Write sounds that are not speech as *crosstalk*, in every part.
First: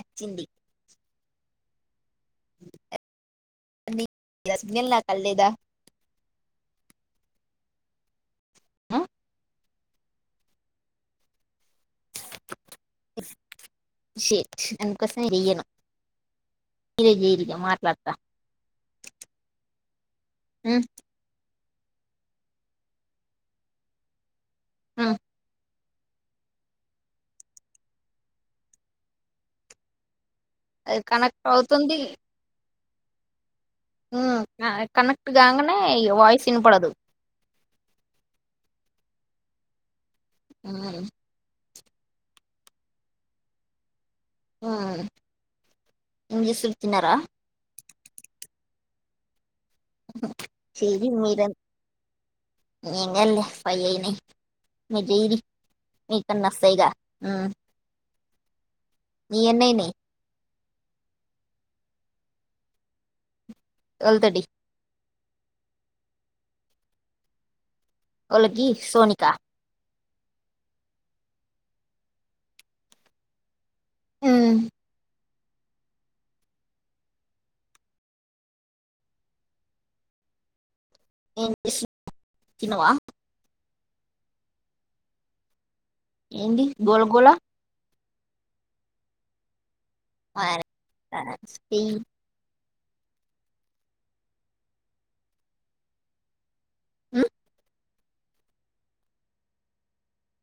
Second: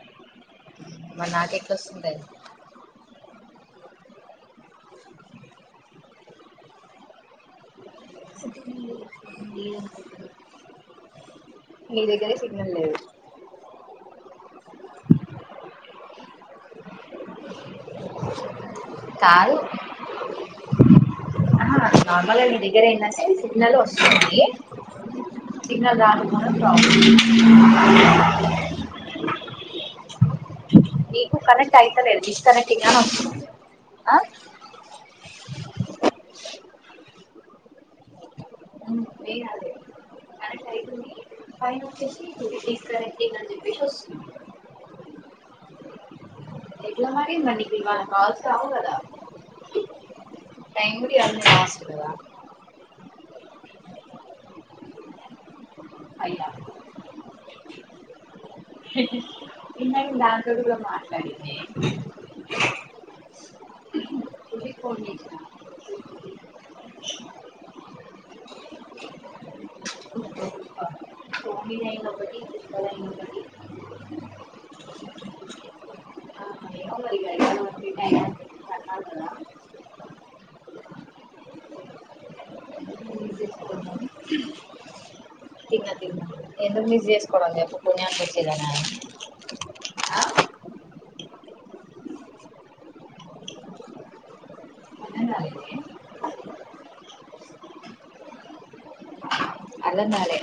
అచ్చింది రస్తుంది సిగ్నల్ నా క లేదా ఈ మీ దగ్గరే సిగ్నల్ లేదు షేట్ ఇరిగి ఇరిగా మాట్లాడతా కాదు నార్మల్గా మీ దగ్గర అయినా సరే సిగ్నల్ వస్తుంది ఉమ్. *unintelligible* అది ఇ కనెక్ట్ అవుతుంది అయితలే డిస్ కనెక్ట్ ఇగా కనెక్ట్ కానే వయిస్ వినపడుదు ఏ *unintelligible* ఆ ప వి ఆ ఎట్లా మార అ కాల్స్ రావు కథ టై చేరి గుడి అసుడద పైయి మజది మీక అయ్యా నస్తాయిగా ఏమి అయయ మాట్లాడి చల్తడి పడి *unintelligible* ఒకలకి సోనికా ఆ ఆ ఆ అ తినవా మిస్ చేసుకుంటాం తిన్నా తిన్నా ఏంది ఎందుకు గోల మిస్ గోల చేసుకోవడం చెప్పు పణనికి వచ్చేదా మార్ తన స్టీ అన్నం రాలేదే ఉ అర్థం కాలే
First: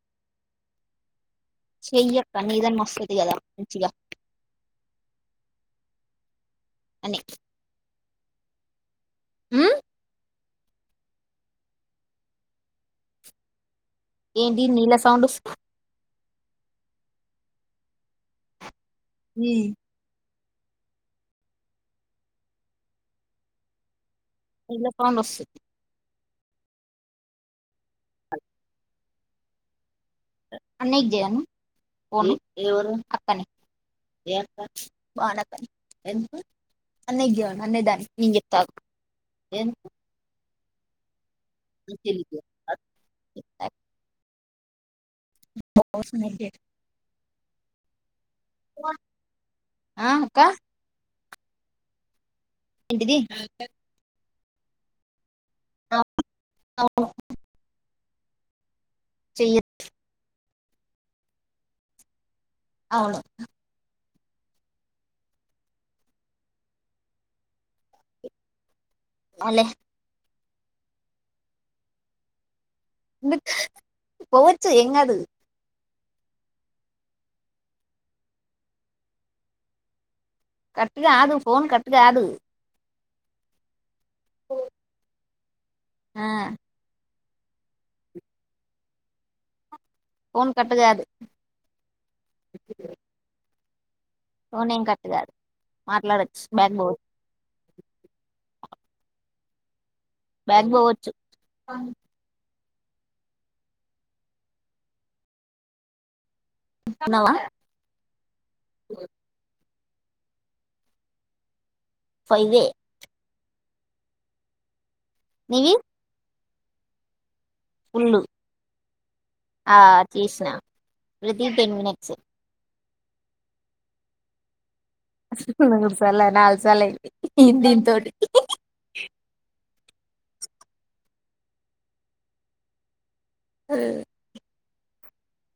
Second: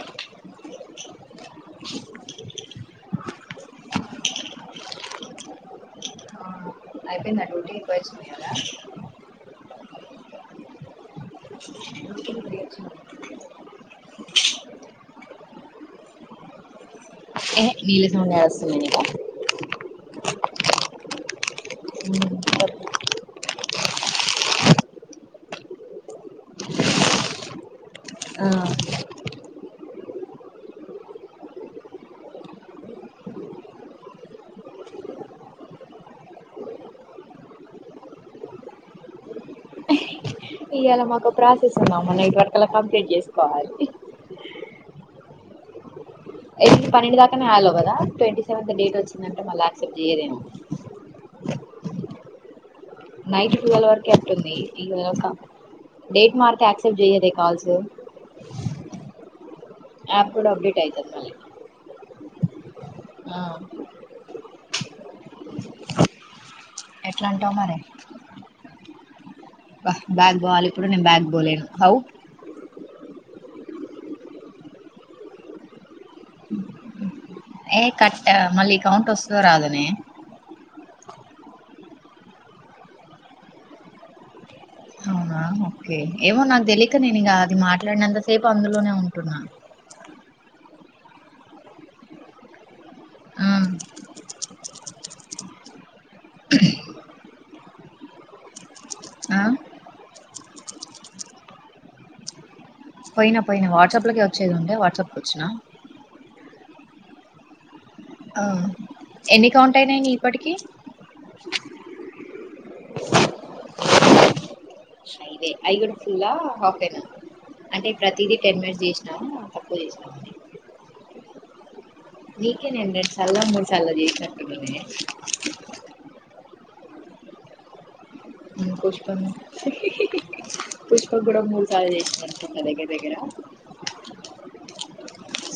చెయ్యక్క నీదని మస్త్ వుంది కదా మంచిగా అని అయిపోయిందా డ్యూటీకి పోయి వచ్చినావు కదా ఊ డ్యూటీకి పోయి వచ్చినాం ఏంటి నీళ్ల సౌండ్ ఏ నీళ సౌండ్ కాదు *unintelligible* తెల్ల పాములు ఒస్తయ్ ఆ అనీకి జరమ పోనీ ఎవరు అక్కనే ఏఅక్క బనకను ఎందుకు అన్నేగ్యో నన్నే దాని నేన్ జెప్త ఆగు ఎందుకు ఇయలా మాకోక ప్రాసెస్ ఉన్నామా నైట్ వర్క్ అలా కంప్లీట్ చేసుకోవాలి ఎ పన్నెండు దాకానే హలో కదా ట్వంటీ సెవెంత్ డేట్ వచ్చిందంటే మళ్ళీ యాక్సెప్ట్ ఆ అక్క చేయదేము ఏంటిది నైట్ టువల్ వరకే అంటున్ది ఈ అక్క డేట్ మార్క్ యాక్సెప్ట్ చేయద కాల్స్ చెయ్య యాప్ కూడా అప్డేట్ టయితది మళ్ళీ అవును ఆ ఎట్లాంటవ్ మరి అవునులే అబ్బ బ్యాగ్ బవాలి ఇప్పుడు నేను బ్యాగ్ బలేను హౌ ఎందుక్ పోవచ్చు ఎంగదు ఏ కట్ట మళ్ళీ కౌంట్ వస్తుంది రాదునే కట్ కాదు ఫోన్ కట్ కాదు పో అవునా ఓకే ఏమో నాకు తెలియక నేను ఇక అది మాట్లాడినంత సేపు అందులోనే ఉంటున్నా ఫన్ కట్ గాదు ఆ నేన్ కటుగాదు మాట్లాడొచ్చు బ్యాక్ బో ఆ బ్యాగ్ పోవచ్చు పోయినా పోయినా వాట్సాప్లకె వచ్చేదుండే వాట్సాప్కి వచ్చిన ఉన్నవా ఆ ఎన్ని కౌంట్ అయినయి నీ ఇప్పటికి ఫైవే అయి దే నీవి అయి కూడా ఫుల్ హాఫైనా అంటే ఫుల్లు ప్రతిీదీ టెన్ మినిట్స్ చేసినాము ఆ తక్కువ చేసినామ. చేసిన ప్రతి టెన్ మినట్స్ అందుకే నేను రెండు సార్లు మూడు సార్లు చేసినటుననే ఇపుడు నాలు సాల నాలుగు సాల అయింది ఇ దీని తోటి ఊ పుష్ప నే పుష్ప కూడా మూడు సార్లు చేసినట్టున దగ్గర దగ్గర ఆ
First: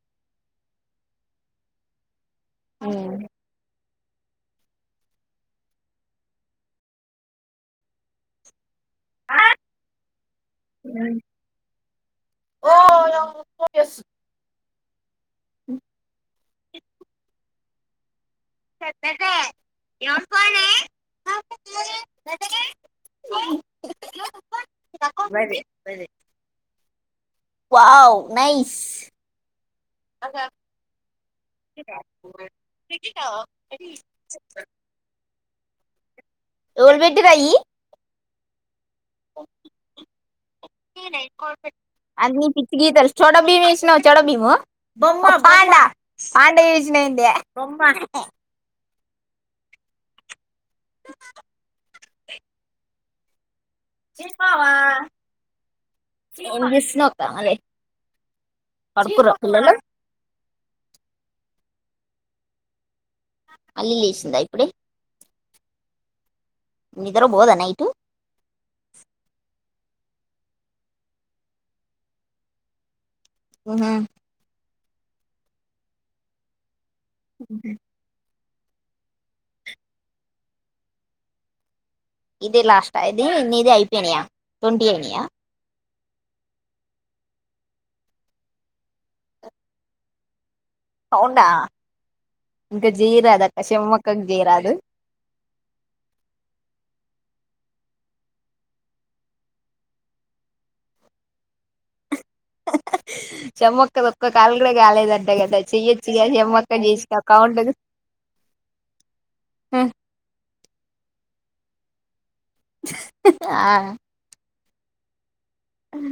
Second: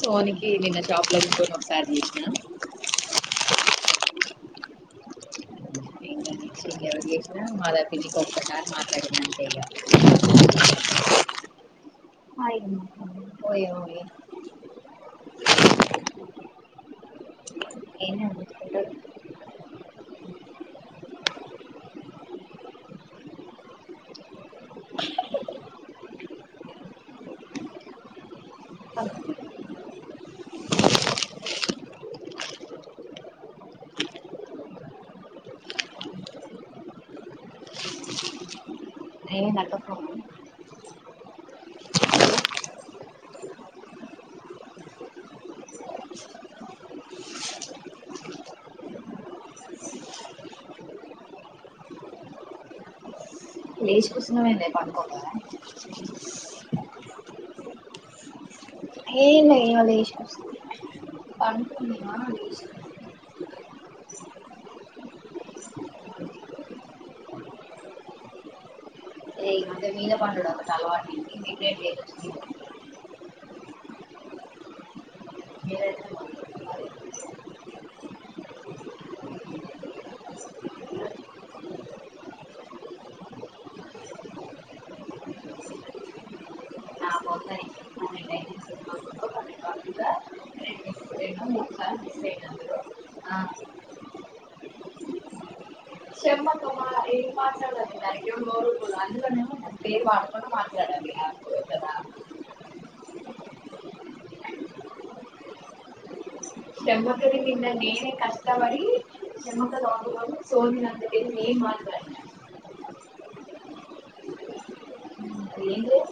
సోనికి నిన్న షాప్ లకు బోను ఒకసారి చేసిన ఆవునే ఇంకా *unintelligible* మాదాపి కొ మాట్లాడిన అంతే ఇగ ఒయ ఓయే ఉ ఎన్నోలే చెద్దతే ఎన్ పోనే రర. Wow nice. ఆ అగ మీ కా ోల్బెడ్టి రాయి. నేన్ని నాటక. అన్ని పిచ్చి గీతాలు చోడ బీము వేసినావు చోడ బీము బొమ్మ పాండ పాండ వేసినా. అ రమ్మా. లేచి కూసున్నవేందే పండుకోక. ఏం చూస్తున్నావ్ కావాలి ఏ పడుకుర్రా లే పిల్లలు ఈగ అల్లీ లేసిందా ఇప్పుడే. నిద్ర బోదా నయిటు. మ మీద పం త అలవాటు. ఉమ్. ఏ ఉ ఇది లాస్ట్ ఇది నీది అయిపోయినాయా ట్వంటీ అయినాయా. నా పొందని పన్నెండు అయితే సినిమాలో పన్నెండు వరకుగా రెండు రెండు అవుడా మూడు సార్లు మిస్ అయినందులో ఇంకా జీరాద అక్క చెమ్మక్కకి జయరాదు. చెమ్మ త. అల్లనేమో మన పేరు మాట్లాడకుండా మాట్లాడాలి. చెమ్మక్క ఒక్క కాలు కూడా కాలేదంట కదా చెయ్యొచ్చుగా చెమ్మక్క. చేసిన డెమక్రటిక్ింద కౌంట్ నేనే కష్టపడి డెమక్ర అు. సోది అంత వెది నేను ఏం మాట్లాడలే. ఆ. అది ఏం లేదు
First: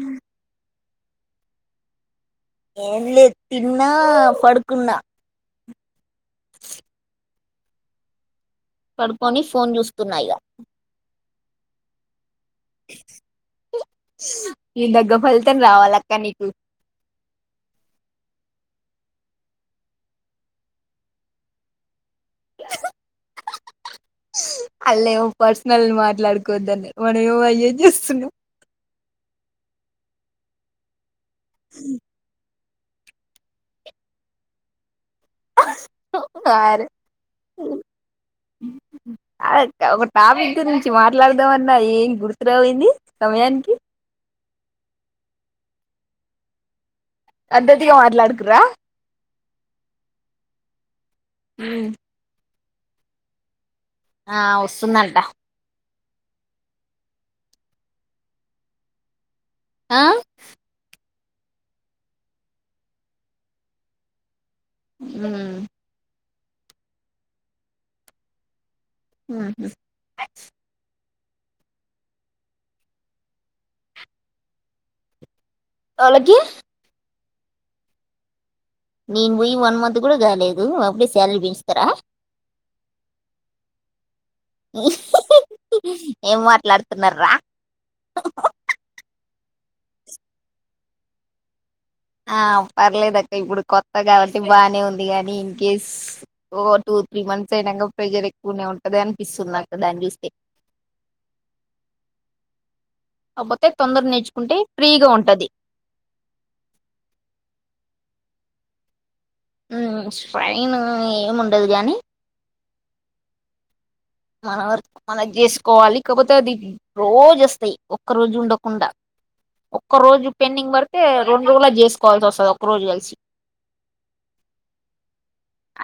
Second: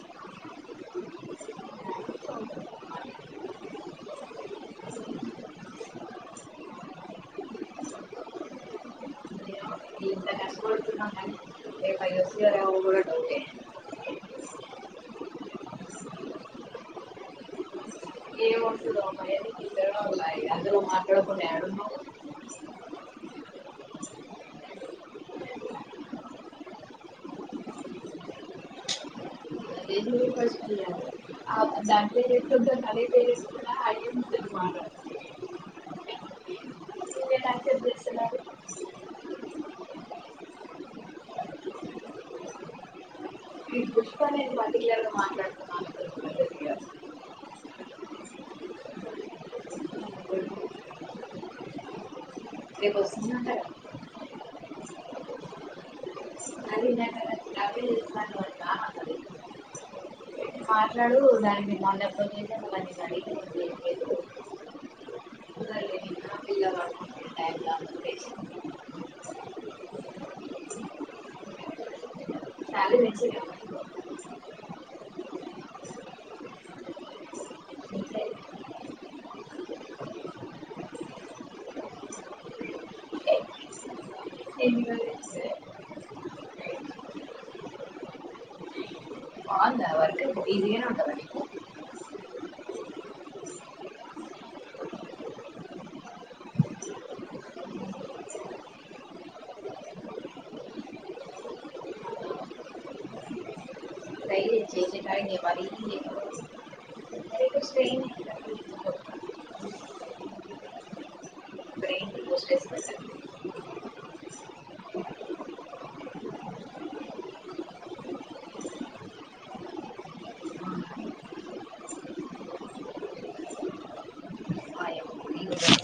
ఏం లేదు తిన్నా పడుకున్నా. పడుకొని ఫోన్ చూసుకున్నా ఇంత ఈగ. కష్టపడుతున్నాం కానీ రేపు అయ్యొచ్చి కూడా డౌటే కు. ఈ దగ్గ ఫలితం రావాలి అక్క నీకు. ఏం నువ్వు మాట్లాడకుండా ఏడున్నావ్. అళ ఏమో పర్సనల్ మాట్లాడుకోద్దని మనం ఏమో అయ్యే చేస్తున్నాం. ే పే అరే హ. గు ఒక టాపిక్ గురించి మాట్లాడదామన్నా ఏం గుర్తు రావేంది. ఈ పుష్ప నను పర్టికులర్ మాట్లాడుతునను. అంతిధగా మాట్లాడుకురా. ఉం రేపు వస్తుందంటగా. ఆ ఉస్తుందంట. అది నాకు అదే చేస్తున్నాను అని కాదు ఆ. మాట్లాడు దానికి అందరు ఫోన్ చేసి ఉం పిల్లవాడు టైం కాదు హ తె. అలాకి. బాగుంది నేను పోయి వన్ మంత్ కూడా కాలేదు అప్పుడే శాలరీ పెంచుతారా ఏం మాట్లాడుతున్న్రా ఆ వర్క్ ఈజీగానే ఉంటుంది ఆ పర్లేదు అక్క ఇప్పుడు కొత్తగాాలటి బానే ఉంది గానీ ఇన్ కేస్ త్రీ మంత్స్ అయినాక ప్రెజర్ ఎక్కువనే ఉంటది అనిపిస్తుంది నాక దాని చూస్తే కాకపోతే తొందర ట్రై నేర్చుకుంటే చేసి ఫ్రీగా ట్రై ఉంటది చేయాలి స్ట్రెయిన్ ఫ్రైన్ ఏముండదు గాని బ్రెయిన్ స్ట్రెస్ మనం మనం చేసుకోవాలి కాకపోతే అది రోజు వస్తాయి ఒక్క రోజు ఉండకుండా ఒక్క రోజు పెండింగ్ పడితే రెండు రోజులా చేసుకోవాల్సి వస్తుంది ఒక రోజు కలిసి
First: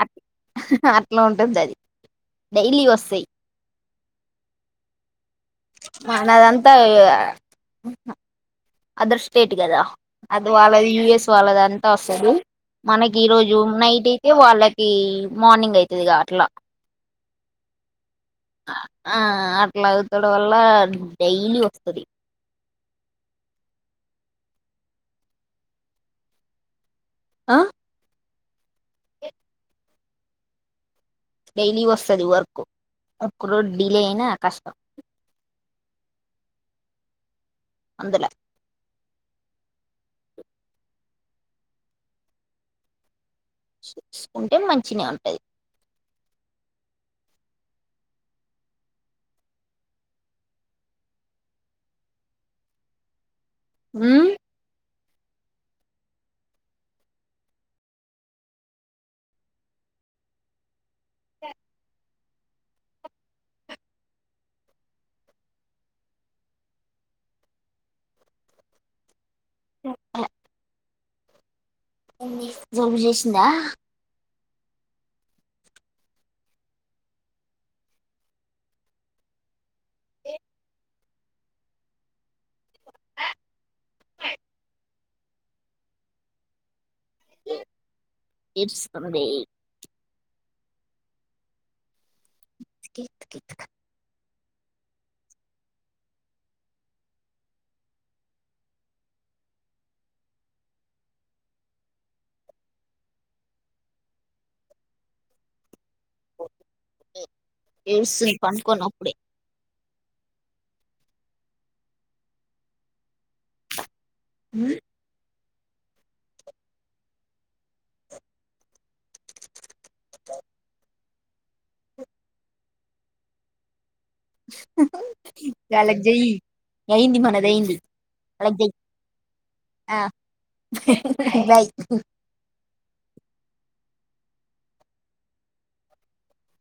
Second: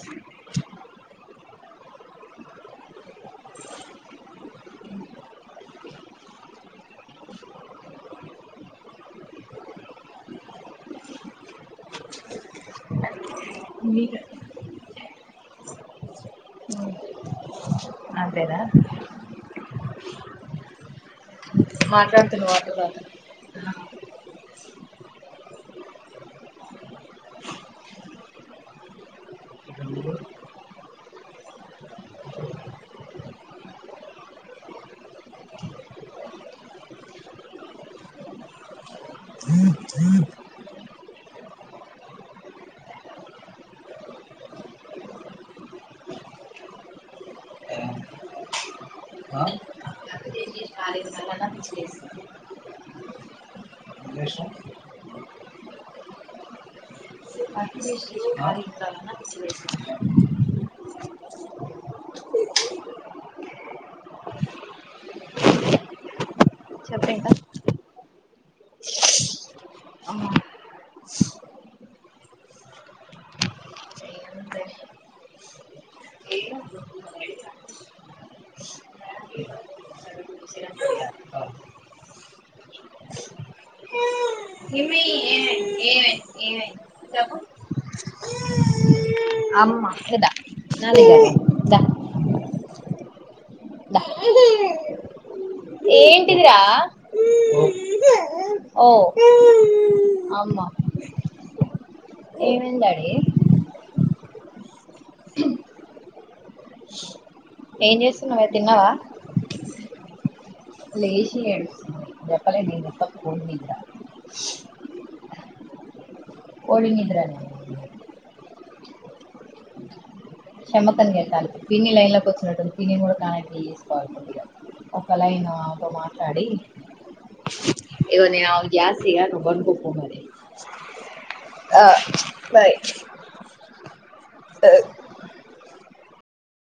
అ అట్లా ఉంటుంది అది డైలీ వస్తాయి మనదంతా అదర్ స్టేట్ కదా అది వాళ్ళది యయుఎస్ వాళ్ళది అంతా వస్తుంది మనకి ఈ రోజు నైట్ మీకు అయితే వాళ్ళకి మార్నింగ్ అవుతుదిగా అట్లా అంతేదా లా అగుతాడు వల్ల డైలీ వస్తది మాటం తను మాటద ఆ డైలీ వస్తుది వర్క్ వర్క్ ఒక రోజు డిలే అయినా కష్టం అందులే చూసుకుంటే మంచిిన ఉంటది చేసి ఖాళీ ఉండాలన్నా పిచ్చి వేస్తాను అ వర్క్ చేసి ఖాళీ ఉండాలన్నా పిచ్చి వేస్తాను అ చెప్పు ఇంకా ఓ జోబు చేసిందా ఏమంటే ఏ ఏమి ఏమే ఏమే ఏమే ఇట్స్ అమ ఇదా నదదా కత్ క ఏంటదరా ఓ అమా ఏమందడి ఏం ఆ చేస్తున్నావే పంకోను అప్పుడే లేషి అస్తుందిప్పాల ననుప్పకుం *unintelligible* మీ *unintelligible* కషమతంకాిిీలైన్ న్ లో కొ వచ్చినందిిినం కూడా కనెక్ట్ చే ఒకళైన్ ఒక వాళ్ళకి చెయ్యి మాట్లాడి అయింది మనది అయింది వాళ్ళకి చెయ్ ఆ బై *unintelligible* ఆ బాయ్ స